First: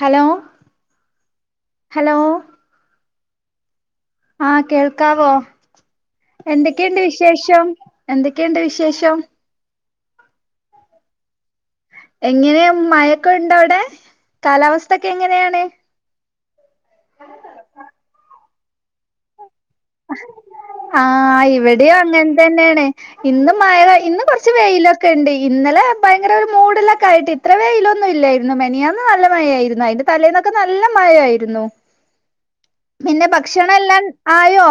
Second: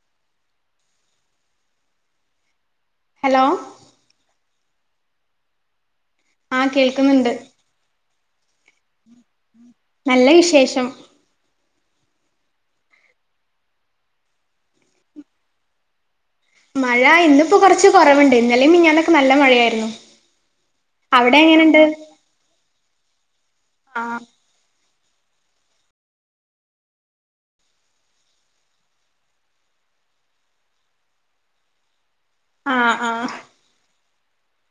Hello hello hello ആ കേൾക്കാവോ ആ എന്തൊക്കെ ഇണ്ട് കേൾക്കുന്നുണ്ട് വിശേഷം എന്തൊക്കെ ഇണ്ട് വിശേഷം നല്ല വിശേഷം എങ്ങനെ മഴക്കെ ഇണ്ട് അയുടെ കാലാവസ്ഥക്കെ എങ്ങനെയാണ് മഴ ഇന്നിപ്പോ കൊറച്ച് കൊറവ്ണ്ട് ഇന്നലിം മിഞ്ഞാന്നും ഒക്കെ നല്ല മഴയായിര് ആ ഇവിടെ യും അങ്ങൻ തന്നെയെണ് ഇന്ന് മഴ ആ പെയ്യ് ഇന്ന് കൊർച്ച് വെയില് ഒ ക്കെ ഇണ്ട് ഇന്നലെ ഭയങ്കര ഒരു മൂടിലൊക്കെ ആയിട്ട് ഇത്ര വേയിലൊന്നും ഇല്ലെയിരുന്നു മെനിയാന്ന് നല്ല മഴയായിരുന്നു അയിന്റെ തലേന്നൊക്കെ നല്ല മഴയായിരുന്നു ആ ആ പിന്നെ ഭക്ഷണം എല്ലാം. ആയോ?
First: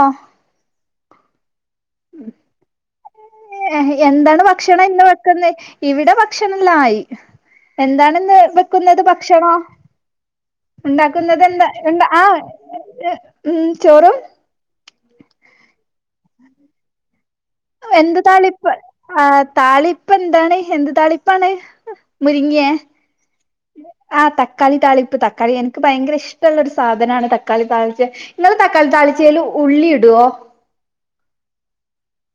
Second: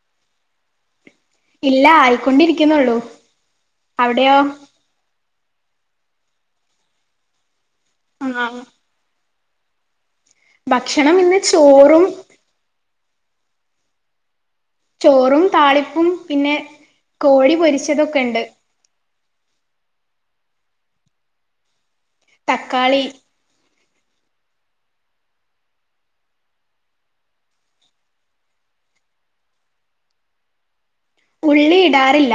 ഇല്ല. ആയിക്കൊണ്ടിരിക്കിന്നൊള്ളൂ. അവിടെയോ? ഭക്ഷണം ക്ക്ന്നെ ഇവടെ ഭക്ഷണ എല്ലാം ആയി എന്താണ് ഇന്ന് ആ വെക്കുന്നത് ഭ ക്ഷണം. ഭക്ഷണം ഇന്ന് ഇണ്ടാക്കുന്നത് എന്താ ചോറും എന്താ ആവ് ഉം ചോറും ചോറും താളി പ്പും പിന്നെ കോഴി എന്ത് പൊരിച്ചതൊക്കെ ഇണ്ട്. താളിപ്പ് ആ താളിപ്പ് ന്താണ്? എന്ത് താളിപ്പാണ്. മുരിങ്ങേ തക്കാളി. ആ തക്കാളി താളിപ്പ്. തക്കാളി എൻക്ക് ഭയങ്കര ഇഷ്ടള്ള ഒരു സാധനാണ് തക്കാളി താൾച്ചെ ഇങ്ങൾ തക്കാളി താളിച്ചെയിൽ ഉള്ളി ഇടോ ഉള്ളി ഇടാറില്ല.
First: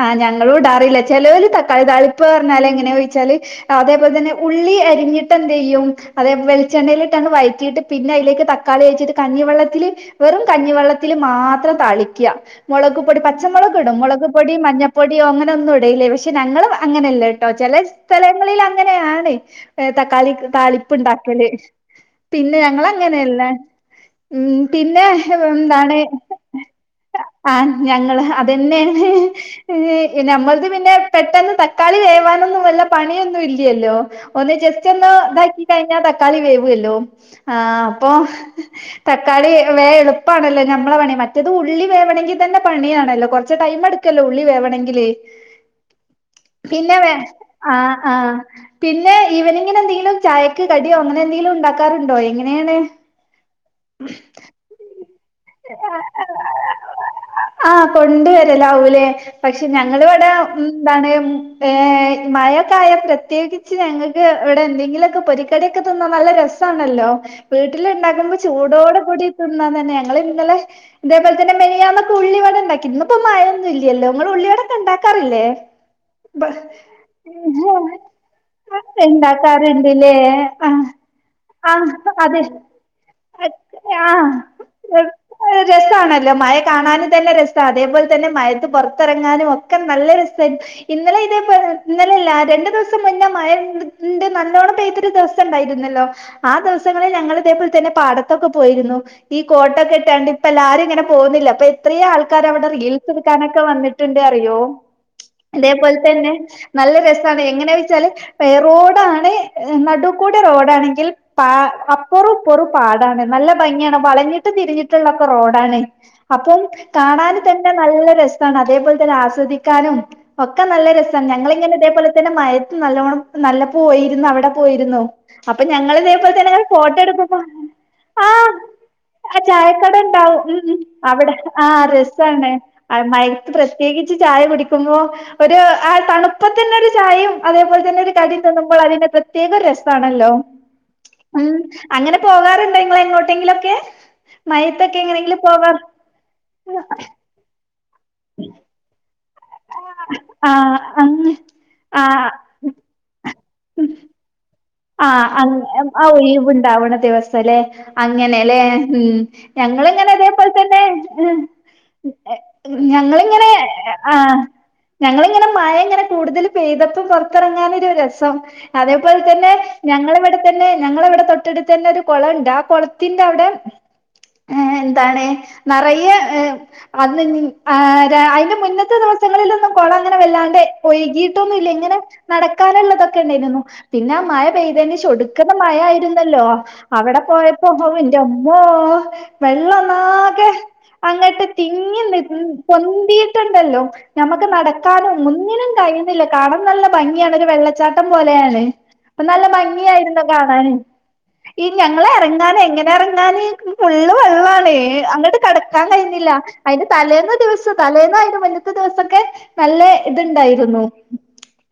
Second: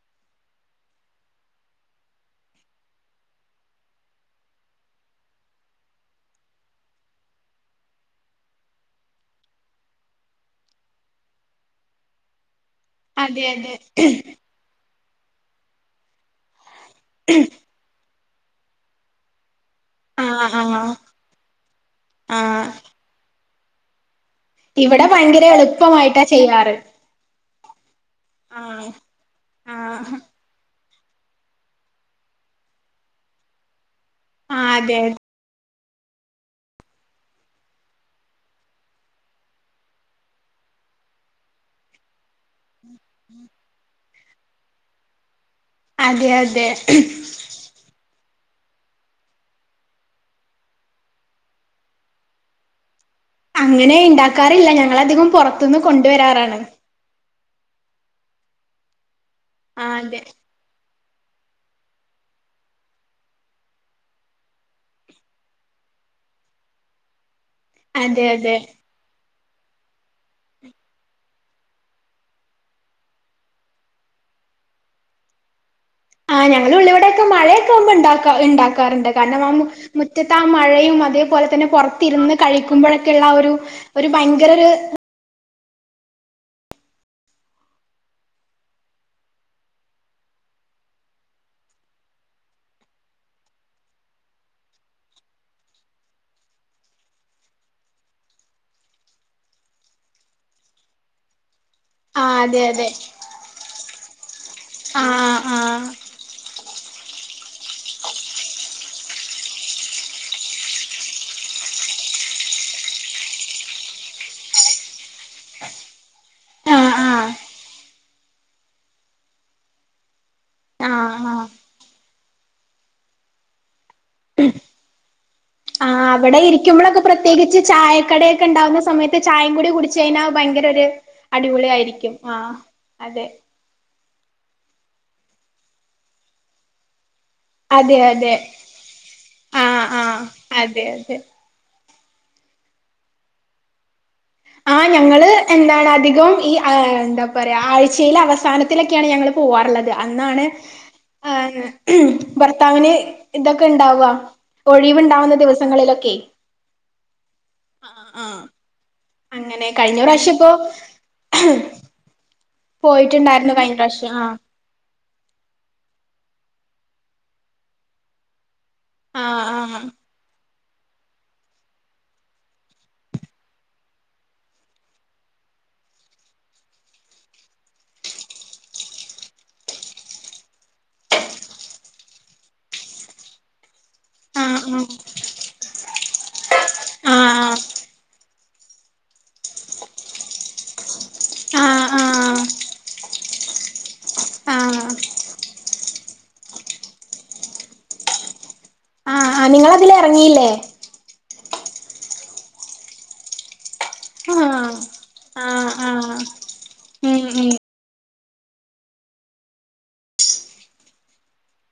ആ ഞങ്ങളും ഇടാറില്ല. ചേലോൽ തക്കാളി താളിപ്പ് പർഞ്ഞാൽ എങ്ങനെയോച്ചാൽ അതെ പോലെതന്നെ ഉള്ളി അരിഞ്ഞിട്ട് എന്തെയും, അതെ പോ വെളിച്ചെണ്ണയിൽ ഇട്ടാണ്ട് വയറ്റിയിട്ട്. പിന്നെ അയിലേക്ക് തക്കാളി ഒയിച്ചിട്ട് കഞ്ഞി വെള്ളത്തില് വെറും കഞ്ഞി വെള്ളത്തിൽ മാത്രം താളിക്യ. മുളകു പൊടി പച്ച അതെ മൊ അതെ മൊളകുപൊടി മഞ്ഞ ഞ്ഞ പൊടിയോ അങ്ങനൊന്നും ഇടെയില്ലേയ് പക്ഷെ ഞങ്ങൾ വ അങ്ങനെയല്ലട്ടോ ചെലെ സ്ഥലങ്ങളിൽ അങ്ങനെയാണ്. ഏ ആ തക്കാളി ക്ക് ആ താളിപ്പ് ഇണ്ടാക്കൽ പിന്നെ ഞങ്ങൾ അങ്ങനെയല്ല. ഇവിട ഭയങ്കര എളുപ്പമായിട്ടാ ചെയാറ്. ആ ഞങ്ങള് ആ [unintelligible] നമ്മൾക്ക്. പിന്നെ പെട്ടെന്ന് തക്കാളി വേവാനൊന്നു വല്ല പണിയൊന്നും ഇല്ലല്ലോ. ഒന്ന് ആ ജസ്റ്റ് അതെ ഒന്ന് ഇതാക്കി. കഴികി കഴിഞ്ഞാൽ തക്കാളി വേവല്ലോ ആ അപ്പൊ തക്കാളി വേവാ എളുപ്പണല്ലോ. നമ്മടെ പണി മറ്റേത് ഉള്ളി വേണമെങ്കിൽ തന്നെ. പണിയാണല്ലോ കു എടുക്കല്ലോ ഉള്ളി വേവണമെങ്കില്. അതെ അതെ പിന്നെ വേ ആ ആ. പിന്നെ ഇവനിങ്ങനെ എന്തെങ്കിലും ചായക്ക് കടിയോ അങ്ങനെ എന്തെങ്കിലും ഉണ്ടാക്കാറുണ്ടോ? എങ്ങനെയാണ്. അങ്ങനെ ഇണ്ടക്കാറില്ല, ഞങ്ങളധികും- പുറത്തുന്ന് കൊണ്ടുവരാറാണ്. ആ കൊണ്ട് വരലാവൂലെ പക്ഷെ ആ അതെ ഞങ്ങളിവടെ ഉം എന്താണ് മഴയൊക്കെ ആയാൽ പ്രത്യേകിച്ച് ഞങ്ങൾക്ക് ഇവിടെ എന്തെങ്കിലുമൊക്കെ പൊരിക്കൽ തിന്നാൻ നല്ല രസാണല്ലോ വീട്ടില് അതെ ഇണ്ടാകുമ്പോ അതെ ചൂടോട് കൂടി തിന്നാൻ തന്നെ ഞങ്ങള് ലെ ഇതേപോലെ തന്നെ മെനിയാന്നൊക്കെ ഉള്ളിവടെണ്ടാക്കി ഇന്നിപ്പോ മഴമൊന്നും ഇല്ല്യല്ലോ ഇങ്ങള് ഉള്ളിവടൊക്കെണ്ടാക്കാറില്ലേ ആ ഞങ്ങള് ഉള്ളിവിടെയൊക്കെ മഴയൊക്കെ ആമ്പോ ഉണ്ടാക്കാ ഇണ്ടാക്കാറ്ണ്ട് കാരണം ആ ഉണ്ടാക്കാറുണ്ട്ല്ലേ മുറ്റത്ത് ആ ആഹ് മഴയും അതേ പോലേ തന്നെ ആഹ് പുറത്തു ഇരുന്നു അതെ കഴിക്കുമ്പോൾ ഒക്കെ ഉള്ള ഒരു ആഹ് - രസാണല്ലോ മഴ കാണാനും തന്നെ രസാ അതേപോലെ തന്നെ മയത്ത് പൊറ്ത്തിറങ്ങാനും ഒക്കെ നല്ല രസമായിര് ഇന്നലെ ഇതേ പോലെ ഇന്നലെല്ല രണ്ടു ദിവസം മുന്നേ മഴണ്ട് നല്ലോണ്ണം പെയ്തൊരു ദിവസം ഉണ്ടായിരുന്നല്ലോ ആ ദിവസങ്ങളിൽ ഞങ്ങൾ ഇതേപോലെ തന്നെ പാടത്തൊക്കെ പോയിരുന്നു ഈ കോട്ടക്കെ ഇത് കണ്ട് ഇപ്പ എല്ലാരും ഇങ്ങനെ പോന്ന്ല്ലേ എത്രേം ആ അതെ ആൾക്കരവിടെ അതെ റീൽസ് എടുക്കാനൊക്കെ വന്നിട്ടുണ്ട് അറിയോ ആ ആ ഇതേപോലെ തന്നെ നല്ല രസാണ് എങ്ങനാ വെച്ചാല് പേറോടാണ് നടുക്കൂടെ റോഡാണെങ്കിൽ അപ്പറുംപ്പറും പാടാണ് നല്ല ഭംഗിയാണ് വളഞ്ഞിട്ട് തിരിഞ്ഞിട്ട് ള്ളൊക്കെ റോഡാണ് [unintelligible] അപ്പം ആ ആ കാണാന് തന്നെ നല്ല രസാണ് അതേപോലെ തന്നെ ആസ്വദിക്കാനും- ഒക്കെ നല്ല ആ രസം ആ ഞങ്ങളിങ്ങനെ ഇതേപോലെ ന്നെ മയത്ത് നല്ലോണം പ്പനല്ല [inaudible] പോയിര്ന്നു അവിടെ പോയിര്ന്നു അപ്പൊ ആ ഞങ്ങളിതേപോലെ അവിടെ തന്നെ ഫോട്ടോ ഇരിക്കുമ്പോഴൊക്കെ എട്ക്കുമ്പോ പ്രത്യേകിച്ച് ആ ചായക്കടയൊക്കെ ഇണ്ടാവുന്ന സമയത്ത് ചായയും കൂടി കുടിച്ച് കഴിഞ്ഞാ ചായക്കടണ്ടാവും ഉം ഭയങ്കര ഉം ഒരു അവിടെ അടിപൊളി ആ ആയിരിക്കും ആ രസാണ് അ അതെ മയത്ത് പ്രത്യേകി ചായ കുടിക്കുമ്പോ ഒരു ആ തണുപ്പത്ത് ഉളെളാരു ചായയും അതേപോലെ അതെ തന്നെ ഒരു അതെ കടിയിൽ നിന്നുമ്പോൾ അതിന്റെ പ്രത്യേക ആഹ് ആഹ് രസമാണല്ലോ അതെ അതെ ഉം അങ്ങനെ പോകാറുണ്ടൊങ്ങളെങ്ങോട്ടെങ്കിലൊക്കെ ആ ഞങ്ങള് എന്താണ് അധികം ഈ ആ എന്താ പറയാ ആഴ്ചയിലെ അവസാനത്തിലൊക്കെയാണ് ഞങ്ങള് പോവാറ്ള്ളത് അന്നാണ് ആ അങ്ങ് ഏ ആ ഭർത്താവിന് ഇതൊക്കെ ഇണ്ടാവാ ആ ആ ഒഴിവ് ണ്ടാവണ ദിവസല്ലേ ആഹ് ആഹ് അങ്ങനെല്ലേ ഉ അങ്ങനെ കഴിഞ്ഞ പ്രാവശ്യം ഞങ്ങിങ്ങനെതേപോലെ ഇപ്പോ തന്നെ ഞങ്ങളിങ്ങനെ പോയിട്ടുണ്ടായിരുന്നു കഴിഞ്ഞ ആ പ്രാവശ്യം ആഹ് ഞങ്ങളിങ്ങനെ മയ ങ്ങനെ കൂടുതല് പെയ്തപ്പം പുറത്തിറങ്ങാനൊരു രസം അതേപോലെ തന്നെ ആഹ് ഞങ്ങളും എട് തന്നെ ഞങ്ങളവിടെ തൊട്ടടുത്ത് തന്നെ ഒരു കൊളയുണ്ട് ആ കുളത്തിന്റെ അവിടെ എന്താണ് നിറയെ അ അതിന്റെ മുന്നത്തെ ദിവസങ്ങളിലൊന്നും ന കുളം അങ്ങനെ വല്ലാണ്ട് ഒഴകിട്ടൊന്നും ഇല്ല ഇങ്ങനെ നടക്കാനുള്ളതൊക്കെ ഉണ്ടായിരുന്നു പിന്നെ ആഹ് പോയിതത്തിന് ശേഷം ഒടുക്കാത്ത മഴയായിരിന്നു ല്ലോ അവിടെ ആഹ് പോയപ്പോ എന്റെമ്മോ ഓ വെള്ളം ഒന്നാകെ അങ്ങോട്ട് ആഹ് ആഹ് തിങ്ങി ആഹ് നിന്ന് പൊന്തിയിട്ടുണ്ടല്ലോ ഞമ്മക്ക് ആഹ് നടക്കാനും ഒുന്നിനും കഴിയുന്നില്ല കണണം നല്ല ഭംഗിയാണ് ഒരു വെള്ളച്ചാട്ടം പോലെയാണ് അപ്പൊ ആഹ് നല്ല ആഹ് നിങ്ങളതില് ഭംഗിയായിരുന്നു എറങ്ങിയില്ലേ കാണാന് ഈ ഞങ്ങള് ഇറങ്ങാന് എങ്ങനെ ഇറങ്ങാന് ആഹ കിടക്കാൻ കഴിഞ്ഞില്ല അതിന് തലേന്ന ഉം ദിവസം തലേന്ന് അതിന് മുന്നത്തെ ദിവസൊക്കെ നല്ല ഇത്ണ്ടായിരുന്നു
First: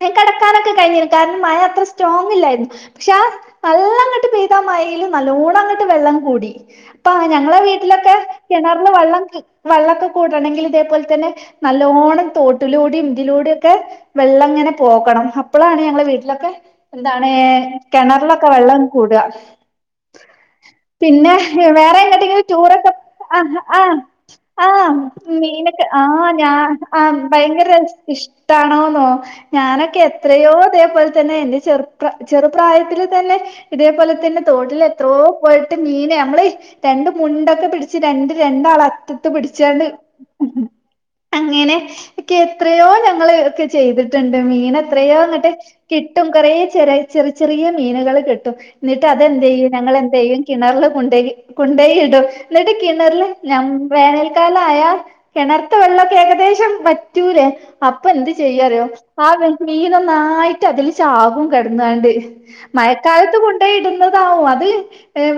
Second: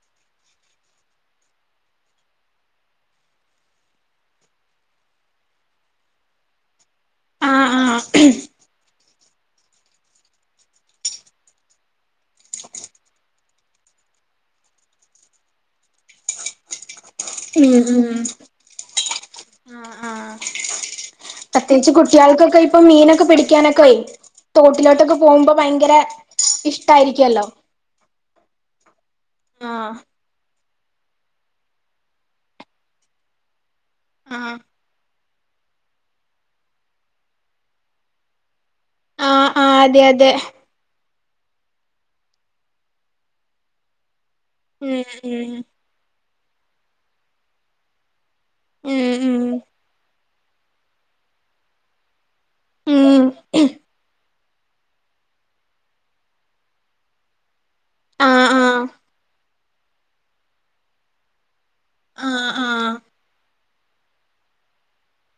ഞൻ കിടക്കാനൊക്കെ കഴിഞ്ഞിരിന്ന് കാരണം മഴ അത്ര സ്ട്രോങ് ഇല്ലായിരുന്നു പക്ഷെ ആ നല്ലങ്ങോട്ട് പെയ്താ മഴൽ നല്ലോണം അങ്ങോട്ട് വെള്ളം കൂടി അപ്പ ഞങ്ങളെ ആഹ് ആഹ് വീട്ടിലൊക്കെ കിണറില് വെള്ളം വെള്ളമൊക്കെ കൂടണമെങ്കിൽ ഇതേപോലെ തന്നെ നല്ലോണ്ണം തോട്ടിലൂടെ ഇതിലൂടെ ഒക്കെ വെള്ളം ഇങ്ങനെ പോകണം അപ്പോഴാണ് ഞങ്ങള വീട്ടിലൊക്കെ എന്താണ് ഉം ഉം കിണറിലൊക്കെ വെള്ളം കൂടാ ആഹ് ആഹ് പിന്നെ പ്രത്യേകിച്ച് വേറെ എങ്ങട്ട് എങ്കിലും കുട്ടികൾക്കൊക്കെ ഇപ്പൊ ടൂർറൊക്കെ മീനൊക്കെ ആ ആ് പിടിക്കാനൊക്കെ ആ തോട്ടിലോട്ടൊക്കെ പോകുമ്പോ മീനൊെ ഭയങ്കര ആ് ഞ ആ ഇഷ്ടായിരിക്കുവല്ലോ ഭയങ്കര താണോന്ന് ആഹ് ഞാനൊക്കെ എത്രയോ ദേ അതുപോലെ തന്നെ എന്റെ ചെറുപ്ര ചെറുപ്രായത്തിൽത്തന്നെ ഇതുപോലെ തന്നെ ആഹ് തോട്ടിൽ എത്രോ പോയിട്ട് മീന നമ്മള് രണ്ട് മുണ്ടൊക്കെ പിടിച്ച് രണ്ട് രണ്ടാള ആഹ് ആഹ് പിടിച്ചണ്ട് അതെ അതെ അങ്ങനെ ഒക്കെ എത്രയോ ഞങ്ങൾ ഒക്കെ ചെയ്തിട്ട് ചെയ്തിട്ടിണ്ട് മീൻ എത്രയോ ഇവിടെ ഉം കിട്ടും കുറേ ചെറ ചെറിയ ചെറിയ മീനുകൾ കിട്ടും ഉം എന്നിട്ട് അതെന്ത്‌ ഉം ചെയ്യും ഞങ്ങൾ എന്ത്‌ ചെയ്യും കിണറിൽകൊണ്ട് കൊണ്ടുപോയിയിടും എന്നിട്ട് കിണറിൽ ഉം ഞാൻ ഉം വേനൽ മഴക്കാലം ആയാ കിണർത്തെ വെള്ളമൊക്കെ ഏകദേശം വറ്റൂലേ അപ്പൊ എന്ത് ആഹ് ചെയ്യും അറിയോ ആഹ് ആ നീ നന്നായിട്ട് അതിൽ ചാവും കിടന്നാണ്ട് ആഹ് ആഹ് മഴക്കാലത്ത് കൊണ്ട് അപ്പൊ ഇടുന്നത്താവും അത്‌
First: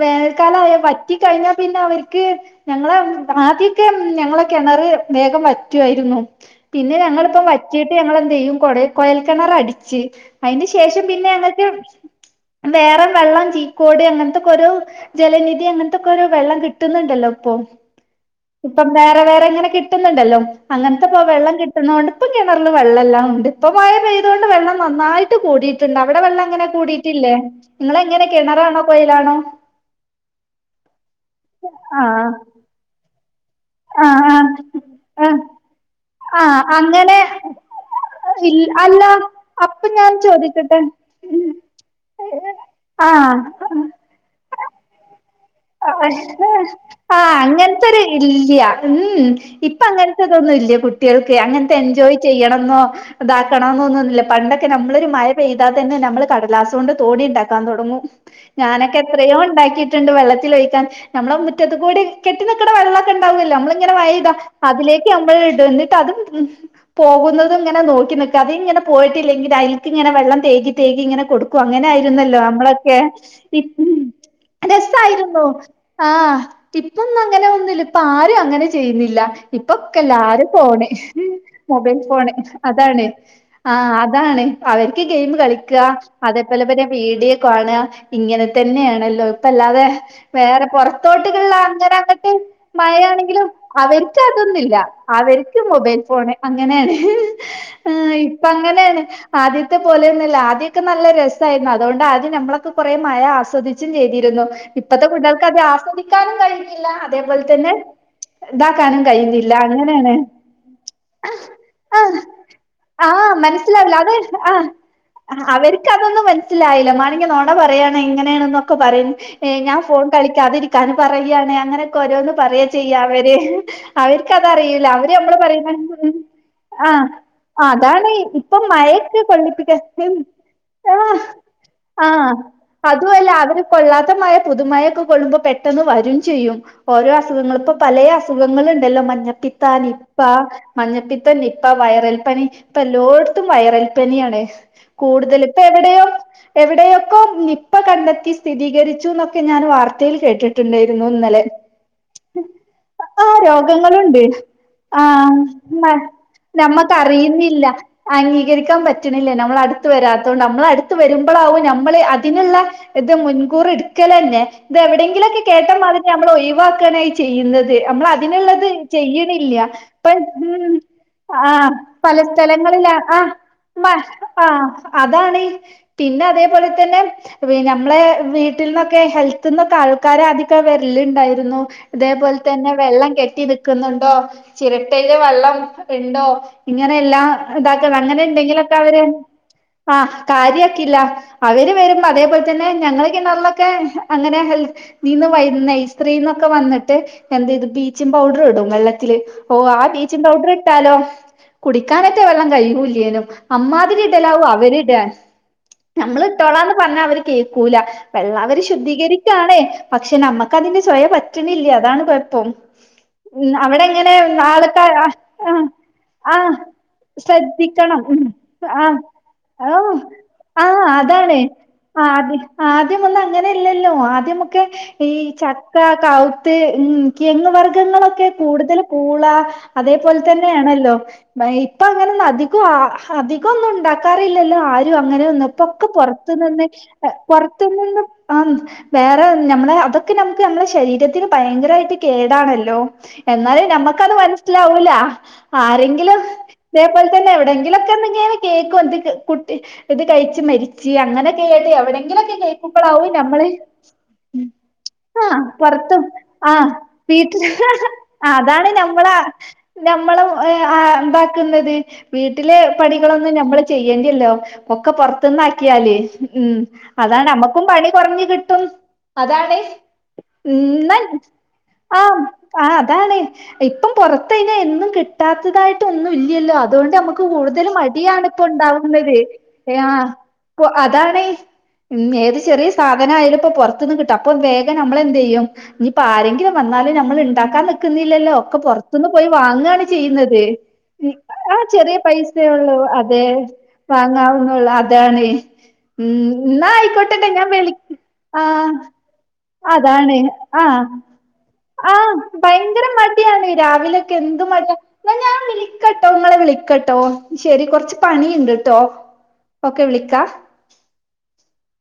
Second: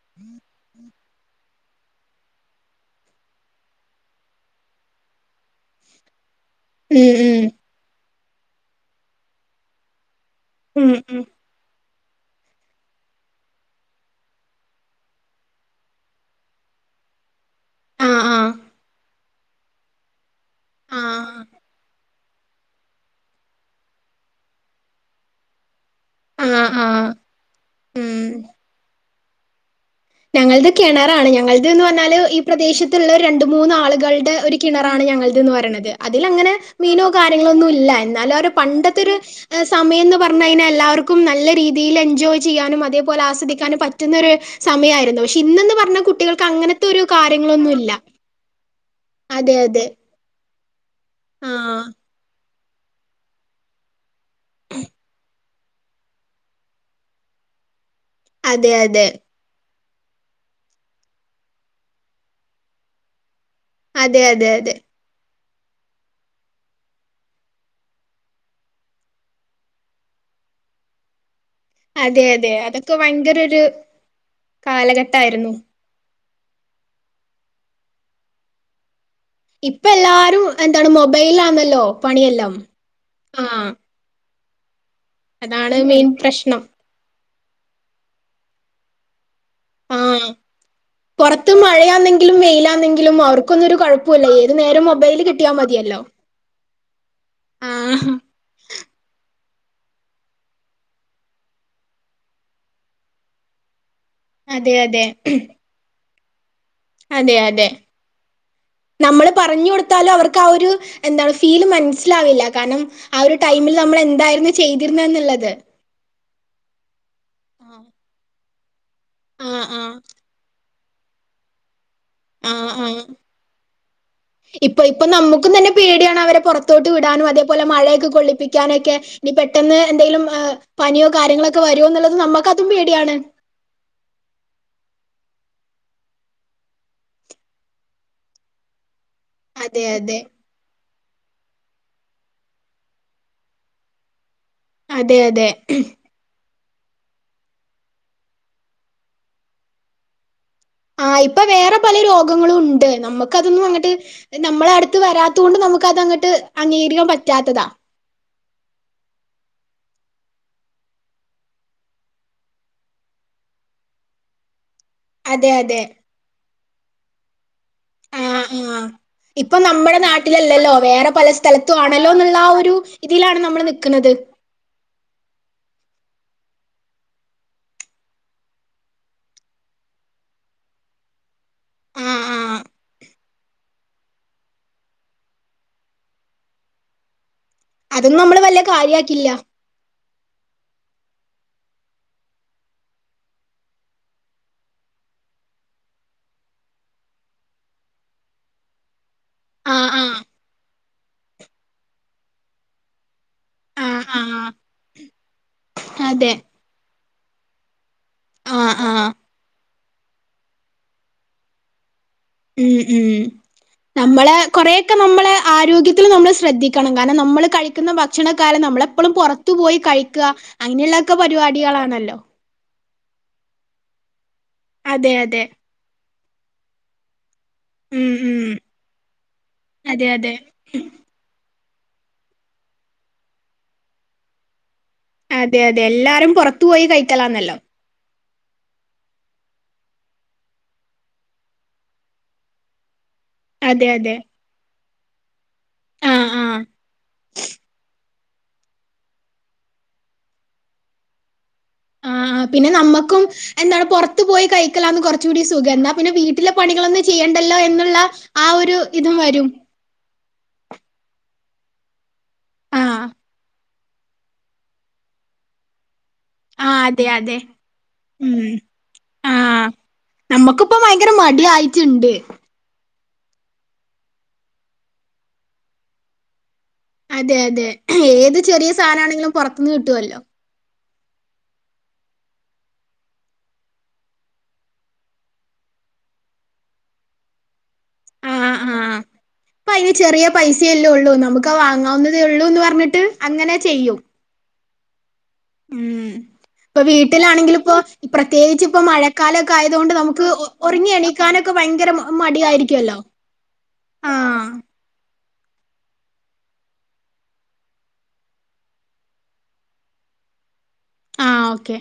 വേനൽക്കാലം ആയാ വറ്റി കഴിഞ്ഞാൽ പിന്നെ അവർക്ക് ഞങ്ങളെ ആദ്യക്കെ ഞങ്ങള കിണറ് വേഗം വറ്റുമായിരുന്നു പിന്നെ ഉം ഞങ്ങളിപ്പം ഉം വറ്റിട്ട് ഞങ്ങ കുറെ കൊയൽ കിണർ അടിച്ച് അതിന് ഉം ശേഷം ഉം പിന്നെ നമ്മക്ക് വേറെ വെള്ളം ചീക്കോട് അങ്ങനത്തക്കെ ഒരു ജലനിധി അങ്ങനത്തൊക്കെഒരുവെള്ളം കിട്ടുന്നുണ്ടല്ലോ ഇപ്പൊ ആഹ് ആഹ് ഇപ്പം വേറെ വേറെ എങ്ങനെ കിട്ടുന്നുണ്ടല്ലോ അങ്ങനത്തെ വെള്ളം ആഹ് കിട്ടുന്നോണ്ട് ഇപ്പം കിണറിൽവെള്ളം എല്ലാം ഉണ്ട് ഇപ്പോമഴ പെയ്തതു കൊണ്ട് വെള്ളം നന്നായിട്ട് കൂടിയിട്ട് ണ്ട് അവിടെ വെള്ളം അങ്ങനെ ആഹ് ആഹ് കൂടിയിട്ടില്ലേ നിങ്ങ എങ്ങനെ ഉം കിണറാണോ കൊയ ആണോ ഞങ്ങളത് കിണറാണ് ഞങ്ങളതിന്ന് പറഞ്ഞാല് ആഹ് ഈ പ്രദേശത്തുള്ള ഒരു രണ്ടു മൂന്നാളുകളുടെ ആഹ് ഒരു കിണറാണ് ആഹ് ഞങ്ങളിതന്ന് പറയണത് അതിൽ അങ്ങനെ ആഹ് മീനോ അങ്ങനെ കാര്യങ്ങളോ ഒന്നും ഇല്ല എന്നാല അവര് ഇൽ പണ്ടത്തെ അല്ല ഒരു അപ്പൊ സമയം ഞാൻ എന്ന് പറഞ്ഞു കഴിഞ്ഞൽ ചോദിക്കട്ടെ എല്ലാവർക്കും നല്ല രീതിയിൽ എൻജോയ് ചെയ്യാനും അതേപോലെ ആസ്വദിക്കാനും പറ്റുന്നൊരു സമയമായിരുന്നു ആ ആ കാര്യങ്ങളൊന്നുല്ല. അങ്ങനത്തൊരു ഇല്ല ഉം അതെ ഇപ്പ അതെ. അങ്ങനത്തെതൊന്നും ഇല്ല കുട്ടികൾക്ക് അങ്ങനത്തെ ആഹ്. എൻജോയ് ചെയ്യണം ഇതാക്കണ എന്നൊന്നന്നില്ല പണ്ടൊക്കെ നമ്മളൊരു മഴ പെയ്താതെ തന്നെ നമ്മള് കടലാസ്കൊണ്ട് തോണി ഉണ്ടാക്കാൻ തുടങ്ങും അതെ ഞാനൊക്കെ അതെ. എത്രയോ ഉണ്ടാക്കി ണ്ട് വെള്ള തി ഒഴിക്കാൻ നമ്മുടെ മുറ്റത്തു കൂടി കെട്ടിനിക്കണ വെള്ള ണ്ടാവല്ല നമ്മള ഇങ്ങന അതെ വൈതാ അതെ അതെ. അതിലേക്ക് നമ്മൾ എന്നിട്ട് അതും ഉം പോകുന്നതും ഇങ്ങനെ നോക്കി നിക്ക അത് ഇങ്ങനെ പോയിട്ടില്ലെങ്കിൽ അതിൽക്ക് ഇങ്ങനെ വെള്ളം തേകി തേകി ഇങ്ങനെ കൊടുക്ക അങ്ങനെ അതെ ആയിരുന്നല്ലോ അതെ. അതൊക്കെ നമ്മളൊക്കെ ഭയങ്കര ഒരു രസായി ഓ കാലഘട്ടായിരുന്നു. ആ ഇപ്പൊന്നും അങ്ങനെ ഒന്നുമില്ലഇപ്പൊ ആരും അങ്ങനെ ചെയ്യുന്നില്ല ഇപ്പ ഇപ്പൊക്ക എല്ലാരും ഫോണ് എന്താണ് മൊബൈലാന്നല്ലോ മൊബൈൽ ഫോണ് പണിയെല്ലാം. അതാണ് ആഹ് ആ അതാണ് അതെ ഗെയിം അതാണ് കളിക്കുക മെയിൻ പ്രശ്നം. അതേപോലെന്നെ വീഡിയോ കാണ ഇങ്ങനെ തന്നെയാണല്ലോ ഇപ്പ അല്ലാതെ ആഹ് വേറെ പൊറത്ത് പുറത്തോട്ടുള്ള അങ്ങനെ അങ്ങട്ട് മഴയാന്നെങ്കിലും വെയിലാന്നെങ്കിലും മഴയാണെങ്കിലും അവർക്കൊന്നൊരു അവർക്ക് കൊഴപ്പുല്ല ഏത് അതൊന്നുമില്ല നേരം മൊബൈല് കിട്ടിയാ അവർക്ക് മതിയല്ലോ മൊബൈൽ ഫോണ് ങ്ങനെ ആ ആഹ് ഇപ്പ അങ്ങനെയാണ് ആദ്യത്തെ പോലെയൊന്നല്ല ആദ്യമൊക്കെ നല്ല രസമായിരുന്നു അതുകൊണ്ട് ആദ്യം നമ്മളൊക്കെ കൊറേ മഴ ആസ്വദിച്ചു ചെയ്തിരുന്നു അതെ അതെ പ്പത്തെ കുട്ട്യാൾക്ക് അത് അസ്യ ക്കാനും കഴിയി ല്ല അതെ അതേപോലെ അതെ തന്നെ ഇതാക്കാനും നമ്മള് കഴിയുന്നില്ല പറഞ്ഞു അങ്ങനെണ് കൊടുത്താലും അവർക്ക് ആ ഒരു എന്താണ് ഫീല് മനസ്സിലാവില്ല കാരണം ആ ഒരു ടൈമിൽ മനസിലാവില്ല നമ്മൾ അത് എന്തായിരുന്നു ആ ചെയ്തിരുന്നെന്നുള്ളത് അവർക്ക്തൊന്നും മനസ്സിലായില്ല മാണെങ്കിൽ നോണ പറയാണ് എങ്ങനെയാണ് അപ്പോ പറയും ആഹ് ഞാൻ ആഹ് ഫോൺ കളിക്കാതിരിക്കാൻ കളി പറയുകയാണ് അങ്ങനെ ഓരോന്ന് പറയാ ആഹ് ചെയ്യ ആഹ് അവര് ഇപ്പൊ അവർക്ക്തറിയില്ല ഇപ്പൊ അവര് നമ്മള് നമ്മുക്കും തന്നെ പറയുന്ന പേടിയാണ് അവരെ പൊറത്തോട്ട് ആ വിടാനും അതേപോലെ മഴയൊക്കെ അതാണ് ഇപ്പൊ കൊള്ളിപ്പിക്കാനൊക്കെ മഴൊക്കെ ഇനി കൊള്ളിപ്പിക്ക പെട്ടെന്ന് എന്തെലും ആ പനിയോ കാര്യങ്ങളൊക്കെ വരുവോ ആ എന്നുള്ളത് നമ്മക്കതും പേടിയാണ് അതുമല്ല അവര് കൊള്ളാത്ത മഴ മാഴയൊക്കെ കൊള്ളുമ്പോൾ പെട്ടെന്ന് വരും ചെയ്യും ഓരോ അസുഖങ്ങൾ ഇപ്പം പല അസുഖങ്ങളൾ ഉണ്ടല്ലോ മഞ്ഞപ്പിത്താൻ അതെ അതെ നിപ്പ മഞ്ഞ ഇപ്പം നിപ്പ വൈറൽ പനി ഇപ്പം എല്ലോട്ത്തും വൈറൽ പനിയാണ് അതെ കൂടുതൽ അതെ ഇപ്പൊ എവിടെയോ എവിടെയൊക്കോ നിപ്പ കണ്ടെത്തി സ്ഥിരീകരിച്ചു ഞാൻ വാർത്തയിൽ കേട്ട് ആ ഇപ്പൊ വേറെ പല രോഗങ്ങളും ഉണ്ട് ആ നമുക്ക് അതൊന്നും അങ്ങട്ട് രോഗങ്ങളുണ്ട് നമ്മള അടുത്ത് വരാത്ത ആഹ് കൊണ്ട് മ നമുക്ക് അത്ങ്ങട്ട് അംഗീകരിക്കാൻ നമ്മക്കറിയുന്നില്ല പറ്റാത്തതാ അംഗീകരിക്കാൻ പറ്റണില്ലേ നമ്മൾ അടുത്ത് വരാത്ത കൊണ്ട് നമ്മൾ അടുത്ത് വരുമ്പോഴാകും നമ്മള് അതിനുള്ള ഇത് മുൻകൂർ ക്കലന്നെ ഇത് എവിടെങ്കിലൊക്കെ അതെ കേട്ടാ അതെ മാതിരി നമ്മൾ ഒഴിവാക്ക് ക്കെനായി ചെയ്യുന്നത് നമ്മൾ ആഹ് അതിനുള്ളത് ആഹ് ചെയ്യണില്ല ഇപ്പൊ നമ്മടെ ഇപ്പം ഉം നാട്ടിലല്ലല്ലോ വേറെ പല ആ സ്ഥലത്തും പല ആണല്ലോന്നുള്ള ആ ഒരു സ്ഥലങ്ങളിലാ ആ ഇതിലാണ് നമ്മള് മ്മ നിക്ക്ണത് ആ അതാണ് പിന്നെ അതേപോലെ തന്നെ നമ്മളെ വീ ട്ടിൽ നിന്നൊക്കെ ഹെൽത്ത് നിന്നൊക്കെ ആൾക്കാര് അധികം വരലുണ്ടായിരുന്നു ആഹ് അതേപോലെ ആഹ് തന്നെ വെള്ളം കെട്ട കെട്ടിനിക്കുന്നുണ്ടോ ചിരട്ടയില വെള്ളം ഉണ്ടോ ഇങ്ങനെയെല്ലാം. ഇതാക്കണം അങ്ങനെ അതൊന്നും നമ്മള് വല്യ എന്തെങ്കിലുലൊക്കെ അവര് കാര്യാക്കില്ല ആഹ് കാര്യാക്കീല അവര് വരുമ്പം അതേപോലെ തന്നെ ഞങ്ങള് എന്നൊക്കെ പറഞ്ഞ ക്കെ അങ്ങനെ ഹെൽത്തീന്ന് വൈകു നേഴ്‌സറീന്നൊക്കെ വന്നിട്ട് എന്തേയ്തു ബ്ലീച്ചിങ് പൗഡർ ഇടും വെള്ളത്തില് ഓ ആ ആഹ് ആഹ് ബീച്ചിംഗ് പൗഡറ് ഇട്ടാലോ കുടിക്കാനൊക്കെ വെള്ളം കഴിയൂലേനു അമ്മാതിരി ആഹ് ഇടലാവോ ആഹ് അവരിടാ നമ്മൾ അതെ ഇട്ടോളാന്ന് പറഞ്ഞ അവര് കേക്കൂല വെള്ള അവര് ആഹ് ആഹ് ശുദ്ധീകരിക്കാണേ പക്ഷെ നമ്മക്ക് അതിന്റെ ചൊയ പറ്റ് ണില്ല അതാണ് പ്രശ് ഉം ഉം നമ്മളെ ആൾക്കാ കൊറെയൊക്കെ നമ്മളെ ആഹ് ആരോഗ്യത്തിൽ നമ്മൾ ആഹ് ശ്രദ്ധിക്കണം. കാരണം നമ്മൾ കഴിക്കുന്ന ശ്രദ്ധിക്കണം ഉം ഭക്ഷണ കാലം ആഹ് നമ്മളെപ്പെളും പൊറത്ത് പോയി ഓഹ് കഴിക്ക് ആഹ് അങ്ങനെയുള്ളൊക്കെ അതാണ് പരിവാ ടികളാണല്ലോ ആദ്യ ആദ്യമൊന്നും അങ്ങനെ അല്ലല്ലോ ആദ്യം ഈ അതെ അതെ ചക്ക കൗ ത്ത് ഉം കിഴങ്ങ് ഉം വർഗ്ഗങ്ങളൊക്കെ ഉം കൂടുതൽ പൂള അതെ അതേപോലെ അതെ തന്നെയാണല്ലോ [unintelligible] ഇപ്പ അങ്ങനൊന്നും അധികു അധികൊന്നും ഉണ്ടാക്കാറില്ലല്ലോ ആരും അങ്ങനെയൊന്നും അതെ ഇപ്പൊ അതെ ഒക്കെ എല്ലാരും പൊറത്ത് പുറത്തു നിന്ന് പോയി പൊറ കഴിക്കലാന്നല്ലോ ആ വേറെ നമ്മളെ അതൊക്കെ നമ്ക്ക് നമ്മുടെ ശരീരത്തിന് ഭയങ്കരായിട്ട് കേടാണല്ലോ എന്നാലും അതെ നമ്മക്കത് അതെ മനസ്സിലാവൂല ആ ആരെങ്കിലും ആ ഇതേപോലെ തന്നെ എവിടെങ്കിലൊക്കെന്തെങ്കി കേൾക്കും [unintelligible] കുട്ടി ഇത് കഴിച്ച മരിച്ച് അങ്ങനെ പേടിയാ എവിടെങ്കിലോക്കെ നമ്മുക്കും എന്താണ് പുറത്ത് പോയി കഴിക്കലന്ന് കുറച്ച ആഹ് കൂടി സുഗം എന്താ പൊറത്തും പിന്നെ വീട്ടിലെ ആഹ് പണികളൊന്നും വീട്ടില് ചെയ്യണ്ടല്ലോ എന്നുള്ള ആ ഒരു ഇതും വരും. ഞമ്മളും ഏഹ് ആഹ് ഉണ്ടാക്കുന്നത്. വീട്ടിലെ ആ പണികളൊന്നും നമ്മള് ചെയ്യേണ്ടല്ലോ ഒക്കെ പുറത്തന്നാക്കിയാല്. ഉം ആ അതെ അതാണ് അതെ നമ്മക്ക് ക്കും പണി കുറഞ്ഞ ഉം കിട്ടും ആ അതാണ് നമ്മക്കിപ്പോ ഉം ഭയങ്കര മടിയായിട്ടുണ്ട് ആഹ് ആഹ് അതാണ് ഇപ്പം പുറത്ത് അയിന് ഒന്നും കിട്ടാത്തതായിട്ട് ഒന്നും ഇല്ലല്ലോ അതുകൊണ്ട് നമുക്ക് അതെ കൂടുതൽ അതെ മടിയാണ് ഏത് ഇപ്പൊ ചെറിയ ഉണ്ടാവുന്നത് സാധനാണെങ്കിലും പുറത്തുന്ന് ഏഹ് കിട്ടുവല്ലോ ആഹ് അതാാണ് ഏത് ചെറിയ സാധനം ആയാല ഇപ്പൊ പുറത്തുനിന്ന് കിട്ടും അപ്പൊ വേഗം നമ്മൾ എന്ത് ചെയ്യും ഇനിയിപ്പോ ആരെങ്കിലും വന്നാലും നമ്മൾ ഇണ്ടാക്കാൻ ല്ലല്ലോ ആ ഒക്കെ ആ പുറത്ത്ന്ന് പോയി അപ്പൊ വാങ്ങാണ് അയിന് ചെറിയ ചെയ്യുന്നത് പൈസയല്ലേ ഉള്ളൂ നമുക്ക് ആ ചെറിയ വാങ്ങാവുന്നതേ ഉള്ളൂന്ന് പൈസയള്ളു പറഞ്ഞിട്ട് അതെ അങ്ങനെ ചെയ്യും വാങ്ങാവുന്നുള്ള അതാണ് ഉം ന്നാ ഇപ്പൊ ആയിക്കോട്ടെ വീട്ടിലാണെങ്കിലിപ്പോ പ്രത്യേകിച്ച് ഇപ്പോ മഴക്കാല ആയത് കൊണ്ട് നമുക്ക് ഒറങ്ങി എണീക്കാനൊക്കെ ഭയങ്കര ആ ഭയങ്കര മടിയായിരിക്കുവല്ലോ മടിയാണ് രാവിലൊക്കെ എന്ത് ആഹ് മടിയാ എന്നാ ഞാൻ വിളിക്കട്ടോ നിങ്ങളെ വിളിക്കട്ടോ ശെരി കുറച്ച് പണിയുണ്ട്ട്ടോ ഒക്കെ വിളിക്കാ ആ ഓക്കെ